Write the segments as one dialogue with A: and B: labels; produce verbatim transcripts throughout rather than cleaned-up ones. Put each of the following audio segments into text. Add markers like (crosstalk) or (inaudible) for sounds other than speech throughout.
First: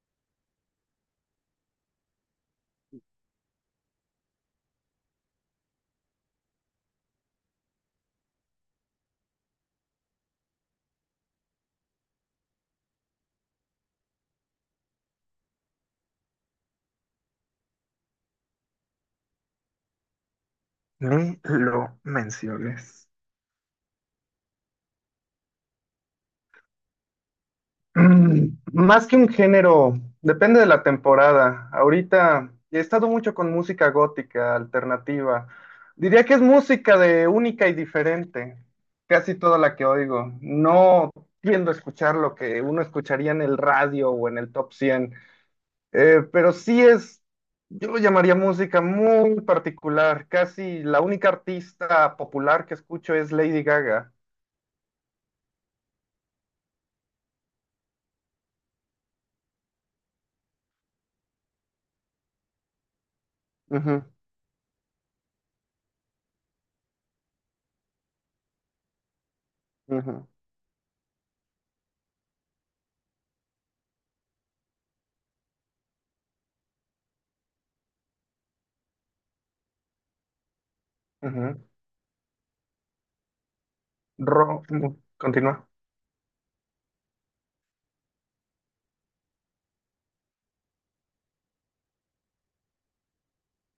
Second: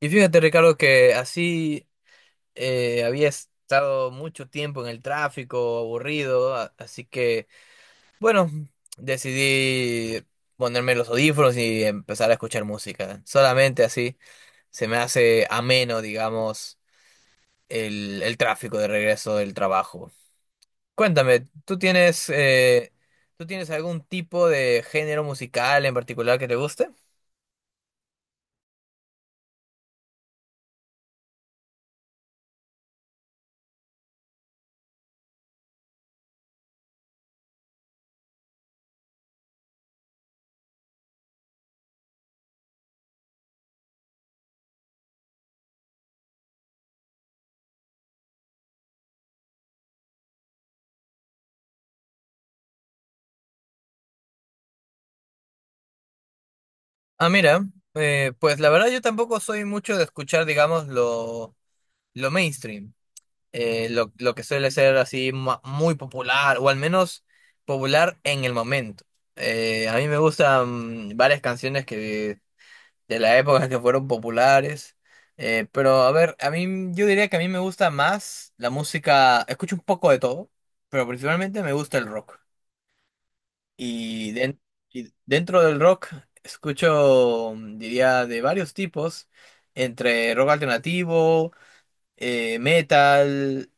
A: Y fíjate, Ricardo, que así eh, había estado mucho tiempo en el tráfico, aburrido, a- así que, bueno, decidí ponerme los audífonos y empezar a escuchar música. Solamente así se me hace ameno, digamos, el, el tráfico de regreso del trabajo.
B: Ni
A: Cuéntame, ¿tú
B: lo
A: tienes, eh,
B: menciones.
A: ¿tú tienes algún tipo de género musical en particular que te guste?
B: Mm, Más que un género, depende de la temporada. Ahorita he estado mucho con música gótica, alternativa. Diría que es música de única y diferente, casi toda la que oigo. No tiendo a escuchar lo que uno escucharía en el radio o en el top cien, eh, pero sí es, yo lo llamaría música muy particular. Casi la única artista popular que escucho es Lady Gaga.
A: Ah, mira, eh, pues la verdad yo tampoco soy mucho de escuchar, digamos, lo lo mainstream, eh,
B: Ujú,
A: lo, lo que suele ser así ma- muy popular, o al menos popular en el momento. Eh, a mí me
B: ujú.
A: gustan varias canciones que de la época que fueron populares, eh, pero a ver, a mí yo diría que a mí me gusta más la música, escucho un poco de todo, pero principalmente
B: Ujú.
A: me gusta el rock. Y, den-
B: Ro- no,
A: y dentro
B: continúa.
A: del rock escucho, mm, diría, de varios tipos, entre rock alternativo, eh, metal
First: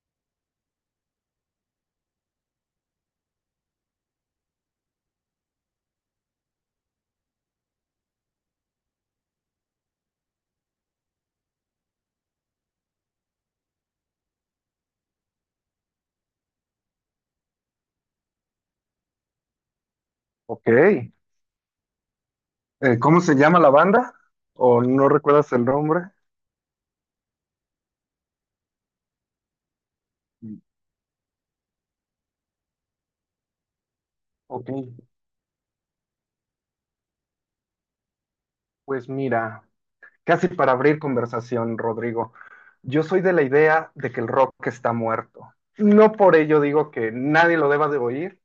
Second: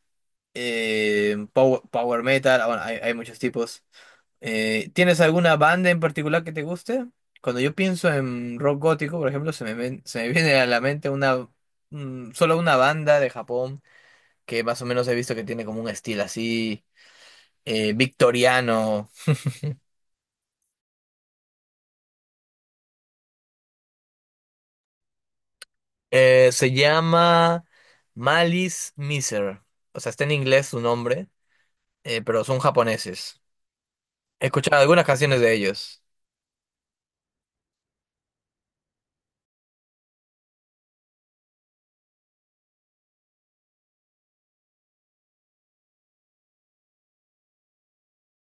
A: eh, pow- power, metal, ah, bueno, hay, hay muchos tipos. Eh, ¿tienes alguna banda en particular que te guste? Cuando yo pienso en rock gótico, por ejemplo, se me, ven- se me (laughs) viene a la mente una, mm, solo una banda de Japón que más o menos he visto que tiene como un estilo así eh, victoriano.
B: Ok. Eh, ¿cómo se llama la banda? ¿O no recuerdas el nombre?
A: Eh, se llama Malice Miser. O sea, está en
B: Mm.
A: inglés su nombre, eh, pero son japoneses. He
B: Ok,
A: escuchado algunas canciones de ellos.
B: pues mira, casi para abrir conversación, Rodrigo, yo soy de la idea de que el rock está muerto. No por ello digo que nadie lo deba de oír,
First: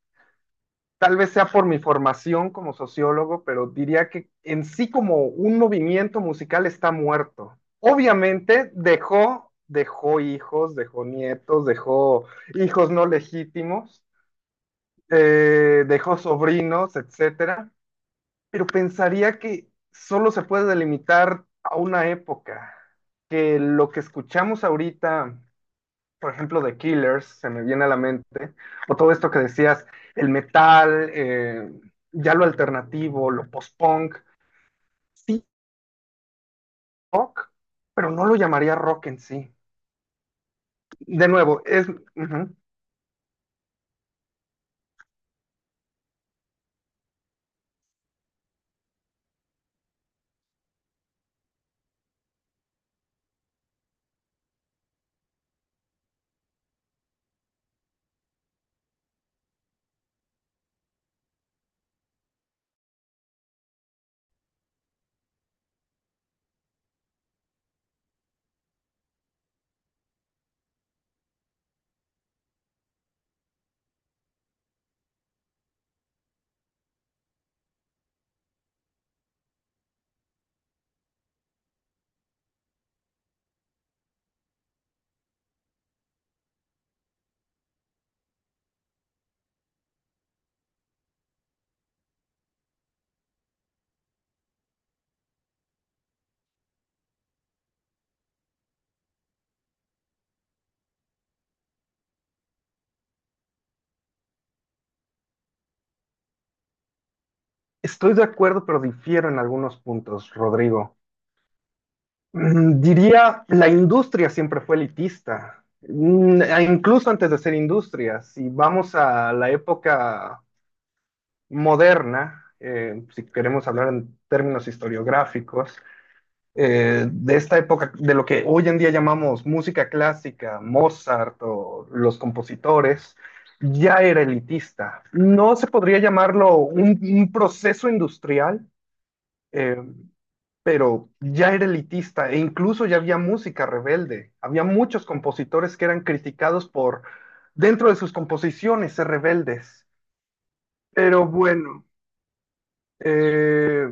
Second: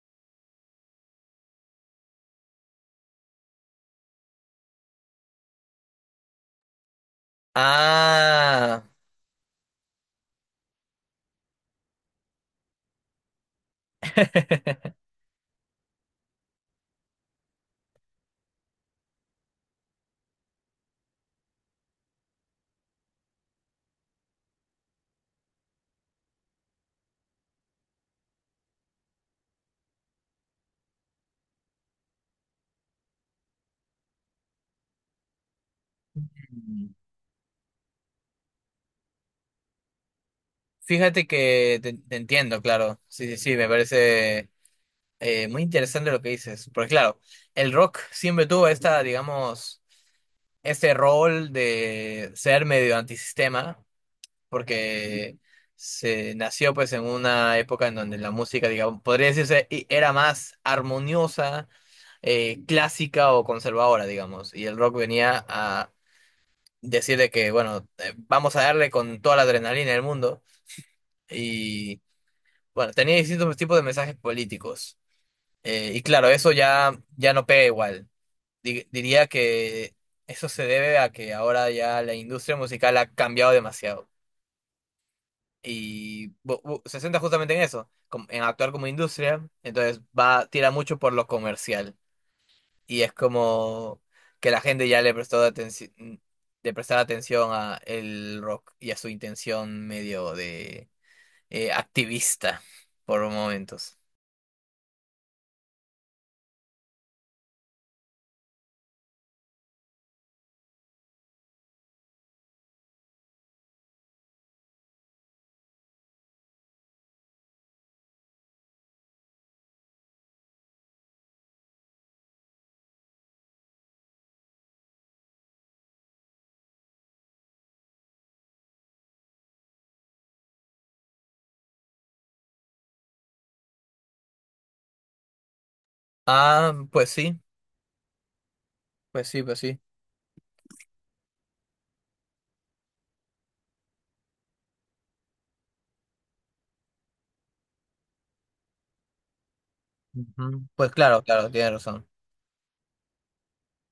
B: tal vez sea por mi formación como sociólogo, pero diría que en sí como un movimiento musical está muerto. Obviamente
A: Ah.
B: dejó, dejó hijos, dejó nietos, dejó hijos no legítimos,
A: (laughs)
B: eh, dejó sobrinos, etcétera, pero pensaría que solo se puede delimitar a una época, que lo que escuchamos ahorita por ejemplo, de Killers, se me viene a la mente, o todo esto que decías, el metal, eh, ya lo alternativo, lo post-punk, sí, rock, pero no lo llamaría rock en sí.
A: Fíjate
B: De nuevo,
A: que
B: es,
A: te, te
B: ujú,
A: entiendo, claro. Sí, sí, sí, me parece eh, muy interesante lo que dices. Porque claro, el rock siempre tuvo esta, digamos, este rol de ser medio antisistema, porque se nació pues en una época en donde la música, digamos, podría decirse, i- era más armoniosa, eh, clásica o conservadora, digamos. Y el rock venía a decir de que, bueno, eh, vamos a darle con toda la adrenalina del mundo. Bueno, tenía distintos tipos de mensajes políticos. Eh, y claro, eso ya, ya no pega igual. Di- diría que eso se debe a que ahora ya la industria musical ha cambiado demasiado. Y bu- bu- se centra justamente en eso, com- en actuar como industria. Entonces va, tira mucho por lo comercial. Y es como que la gente ya le prestó atenci- de prestar atención a el rock y a su intención medio de eh, activista por momentos.
B: estoy de acuerdo, pero difiero en algunos puntos, Rodrigo. Mm, diría, la industria siempre fue elitista. Mm, e incluso antes de ser industria, si vamos a la época moderna, eh, si queremos hablar en términos historiográficos, eh, de esta época, de lo que hoy en día llamamos música clásica, Mozart o los compositores, ya era elitista. No se podría llamarlo
A: Ah,
B: un,
A: pues
B: un
A: sí.
B: proceso industrial,
A: Pues sí, pues sí.
B: eh, pero ya era elitista e incluso ya había música rebelde. Había muchos compositores que eran criticados por, dentro de sus composiciones, ser rebeldes.
A: Ujú. Pues claro,
B: Pero
A: claro, tienes
B: bueno,
A: razón.
B: eh,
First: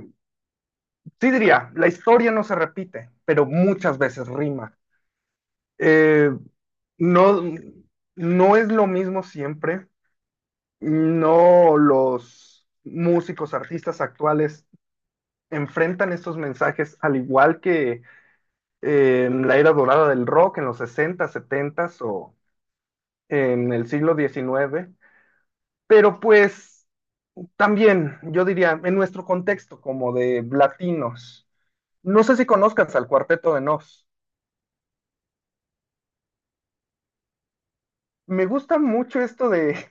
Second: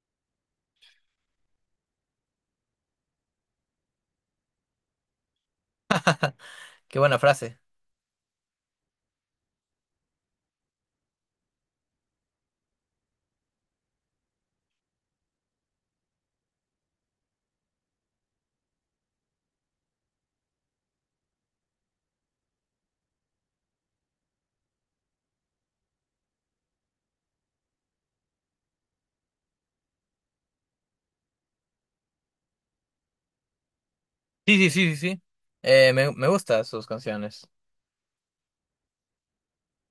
B: sí diría, la historia no se repite, pero muchas veces rima. Eh,
A: Qué buena
B: No,
A: frase.
B: no es lo mismo siempre. No, los músicos, artistas actuales enfrentan estos mensajes al igual que eh, en la era dorada del rock en los sesenta, setenta o en el siglo diecinueve. Pero pues también, yo diría, en nuestro contexto como de latinos. No sé si conozcas al Cuarteto de Nos.
A: Sí, sí, sí, sí, sí. Eh, me, me gustan sus canciones.
B: Me gusta mucho esto de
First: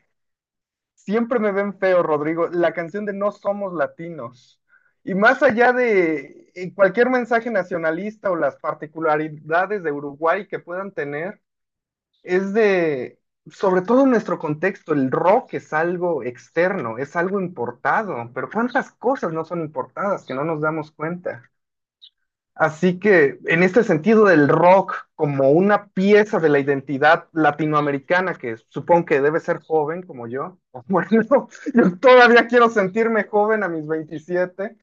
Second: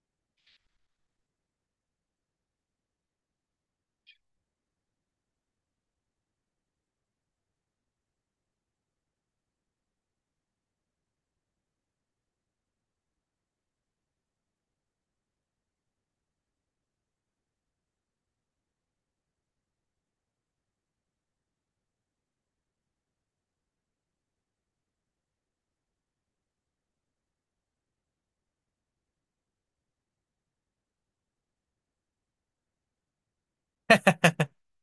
B: Siempre me ven feo, Rodrigo, la canción de No somos latinos. Y más allá de eh, cualquier mensaje nacionalista o las particularidades de Uruguay que puedan tener, es de, sobre todo en nuestro contexto, el rock es algo externo, es algo importado, pero ¿cuántas cosas no son importadas que no nos damos cuenta? Así que en este sentido del rock como una pieza de la identidad latinoamericana, que supongo que debe ser joven como yo, (laughs) bueno, yo todavía quiero sentirme joven a mis veintisiete,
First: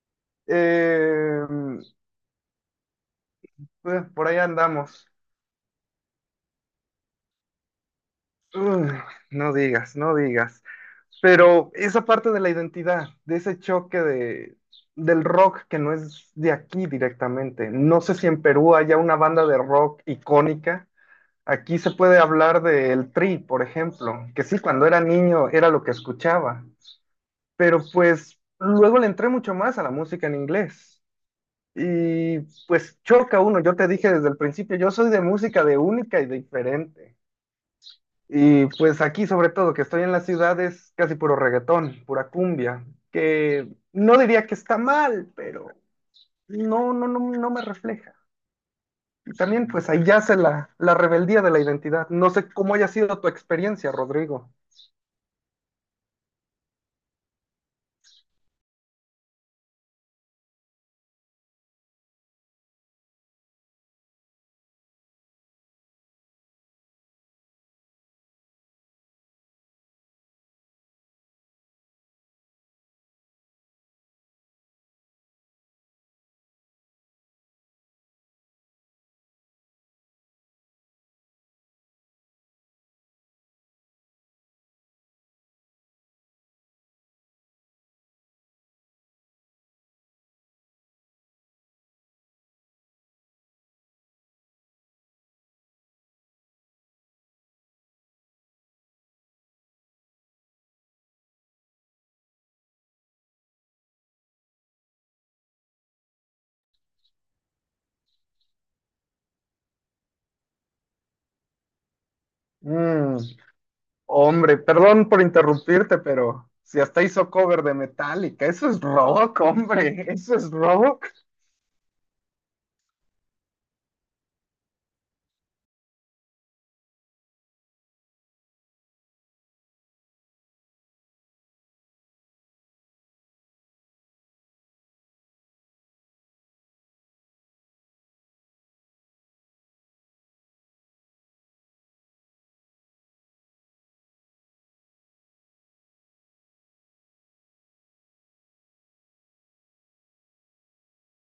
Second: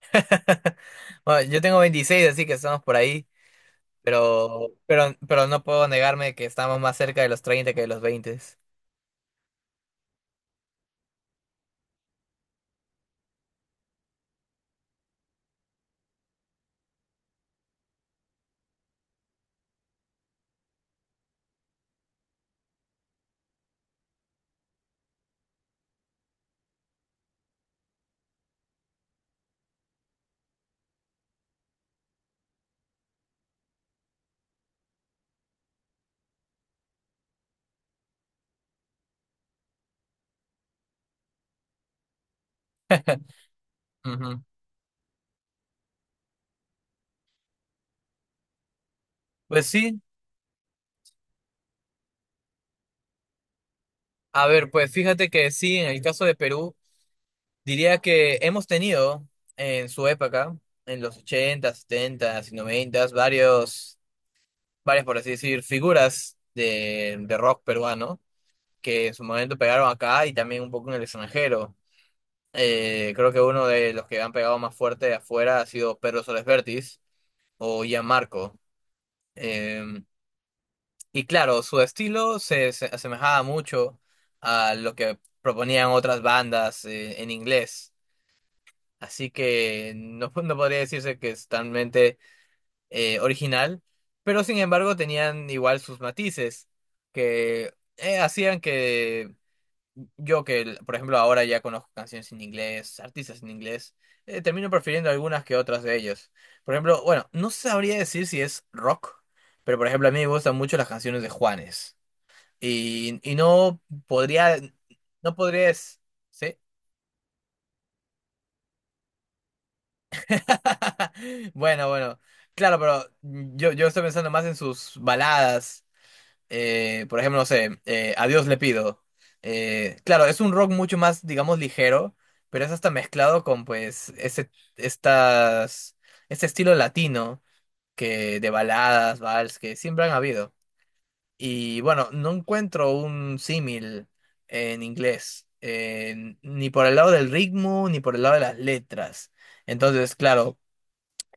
A: (laughs) Bueno,
B: eh,
A: yo tengo veintiséis así que estamos por ahí,
B: eh, por ahí
A: pero,
B: andamos.
A: pero, pero no puedo negarme que estamos más cerca de los treinta que de los veinte.
B: Uf, no digas, no digas. Pero esa parte de la identidad, de ese choque de, del rock que no es de aquí directamente. No sé si en Perú haya una banda de rock icónica. Aquí se puede hablar del Tri, por ejemplo, que sí, cuando era niño era lo que escuchaba, pero pues luego le entré mucho más a la música en inglés. Y pues choca uno, yo te dije desde el principio, yo soy de música de única y diferente. Y pues aquí sobre todo, que estoy en la ciudad, es casi puro reggaetón, pura cumbia, que no
A: Ujú.
B: diría que está mal, pero no, no, no, no me refleja. Y
A: Pues
B: también pues
A: sí,
B: ahí yace la, la rebeldía de la identidad. No sé cómo haya sido tu experiencia,
A: a
B: Rodrigo.
A: ver, pues fíjate que sí, en el caso de Perú, diría que hemos tenido en su época, en los ochenta, setenta y noventa, varios, varias, por así decir, figuras de, de rock peruano que en su momento pegaron acá y también un poco en el extranjero. Eh, creo que uno de los que han pegado más fuerte de afuera ha sido Pedro Soles Vértiz o Gianmarco. Eh, y claro, su estilo se, se asemejaba mucho a lo que proponían otras bandas eh, en inglés. Así que no, (laughs) no podría decirse que es totalmente eh, original, pero sin embargo tenían igual sus matices que eh, hacían que yo que, por ejemplo, ahora ya conozco canciones en inglés, artistas en inglés, eh, termino prefiriendo algunas que otras de ellos. Por ejemplo, bueno, no sabría decir si es rock, pero por ejemplo a mí me gustan mucho las canciones de Juanes.
B: Mm,
A: Y, y no
B: hombre,
A: podría,
B: perdón por
A: no
B: interrumpirte,
A: podrías,
B: pero
A: ¿sí?
B: si hasta hizo cover de Metallica, eso es rock, hombre, eso es rock.
A: (laughs) Bueno, bueno, claro, pero yo, yo estoy pensando más en sus baladas, eh, por ejemplo, no sé, eh, a Dios le pido. Eh, claro, es un rock mucho más, digamos, ligero, pero es hasta mezclado con, pues, ese, estas, este estilo latino que de baladas, vals, que siempre han habido. Y bueno, no encuentro un símil en inglés, eh, ni por el lado del ritmo, ni por el lado de las letras. Entonces, claro,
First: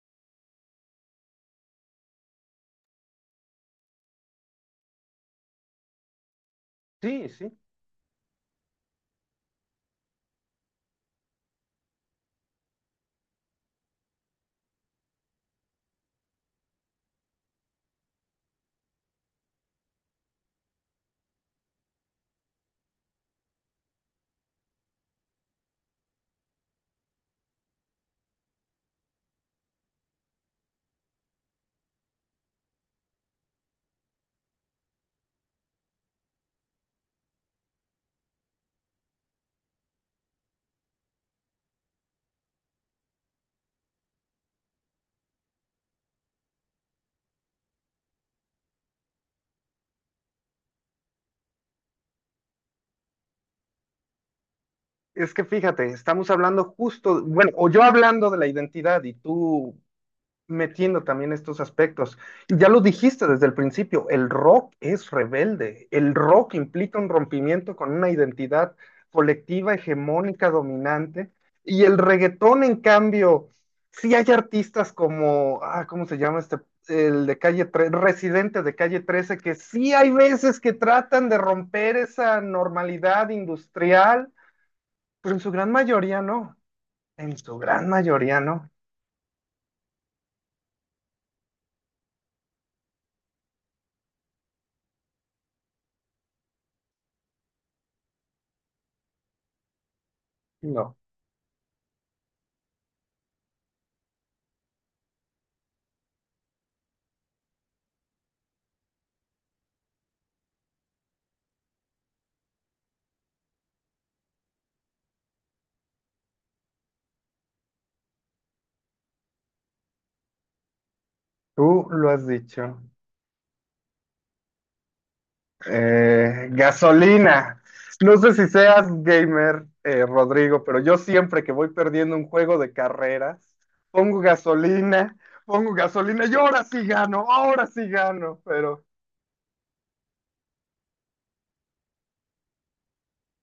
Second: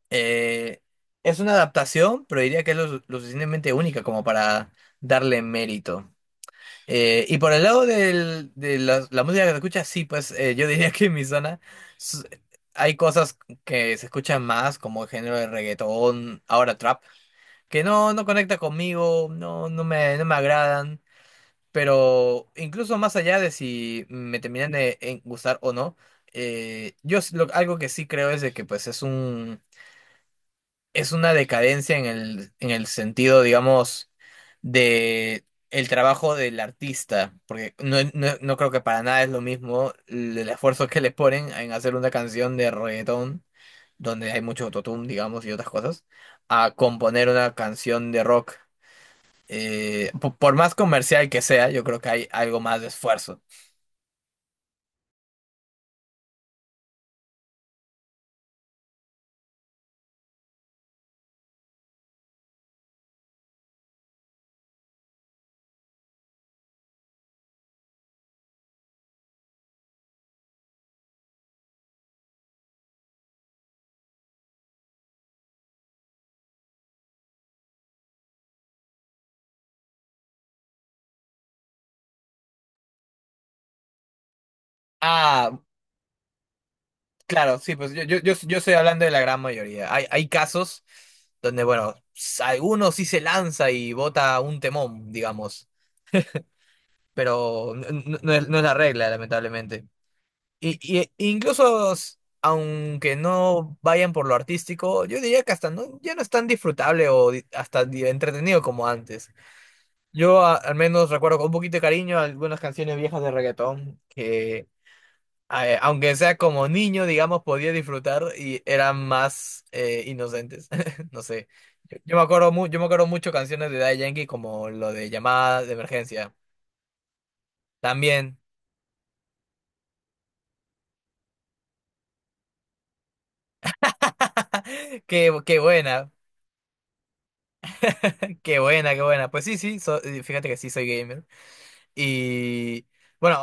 A: eh, es una adaptación, pero diría que es lo, su- lo suficientemente única como para darle mérito. Eh,
B: Sí,
A: y por
B: sí.
A: el lado del- de la, la música que se escucha, sí, pues eh, yo diría (laughs) que en mi zona s- hay cosas que se escuchan más, como el género de reggaetón, ahora trap, que no, no conecta conmigo, no, no me, no me agradan, pero incluso más allá de si me terminan de en- gustar o no, eh, yo s- lo- algo que sí creo es de que pues es un es una decadencia en el, en el sentido, digamos, de el trabajo del artista, porque no, no, no creo que para nada es lo mismo el, el esfuerzo que le ponen en hacer una canción de reggaetón, donde hay mucho autotune, digamos, y otras cosas, a componer una canción de rock. Eh, po- por más comercial que sea, yo creo que hay algo más de esfuerzo.
B: Es que fíjate, estamos hablando justo, bueno, o yo hablando de la identidad y tú metiendo también estos aspectos. Y ya lo dijiste desde el principio, el rock es rebelde, el rock implica un rompimiento con una identidad colectiva, hegemónica, dominante, y el reggaetón, en cambio, sí hay artistas como, ah, ¿cómo se llama este? El de calle trece, residente de calle trece, que sí hay veces que tratan de romper esa normalidad industrial, pero en su
A: Ah,
B: gran mayoría no, en su
A: claro, sí,
B: gran
A: pues yo, yo, yo,
B: mayoría
A: yo
B: no,
A: estoy hablando de la gran mayoría. Hay, hay casos donde, bueno, s- alguno sí se lanza y bota un temón, digamos, pero n- n- no, no es, no es la regla, lamentablemente. Y,
B: no,
A: y- e incluso, s- aunque no vayan por lo artístico, yo diría que hasta no, ya no es tan disfrutable o di- hasta di- entretenido como antes. Yo a- al menos recuerdo con un poquito de cariño algunas canciones viejas de reggaetón que eh, aunque sea como niño, digamos, podía disfrutar y eran más eh, inocentes. (laughs) No sé.
B: tú
A: Yo,
B: lo
A: yo me
B: has
A: acuerdo mu- yo
B: dicho.
A: me acuerdo mucho canciones de Daddy Yankee como lo de llamada de emergencia.
B: Eh, gasolina. No sé
A: También.
B: si seas gamer, eh, Rodrigo, pero yo siempre que voy perdiendo un juego de carreras, pongo
A: (laughs)
B: gasolina,
A: Qué, qué
B: pongo
A: buena,
B: gasolina y ahora sí gano, ahora sí gano.
A: qué
B: Pero
A: buena, Qué buena. Pues sí, sí, so- eh, fíjate que sí soy gamer. Y bueno,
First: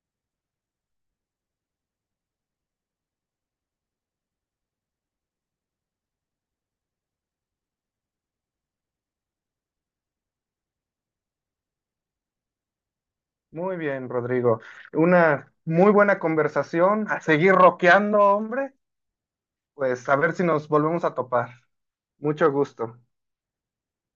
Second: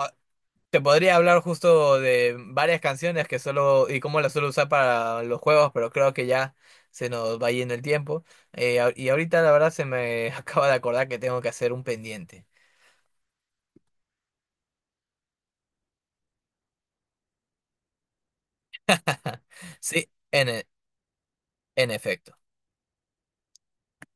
A: te podría hablar justo de varias canciones que solo y cómo las suelo usar para los juegos, pero creo que ya se nos va yendo el tiempo. Eh, a- y ahorita la verdad se me (laughs) acaba de acordar que tengo que hacer un pendiente.
B: muy bien, Rodrigo. Una muy buena conversación. A seguir roqueando, hombre.
A: (laughs)
B: Pues
A: Sí,
B: a ver si
A: en,
B: nos
A: e-
B: volvemos a topar.
A: en efecto.
B: Mucho gusto.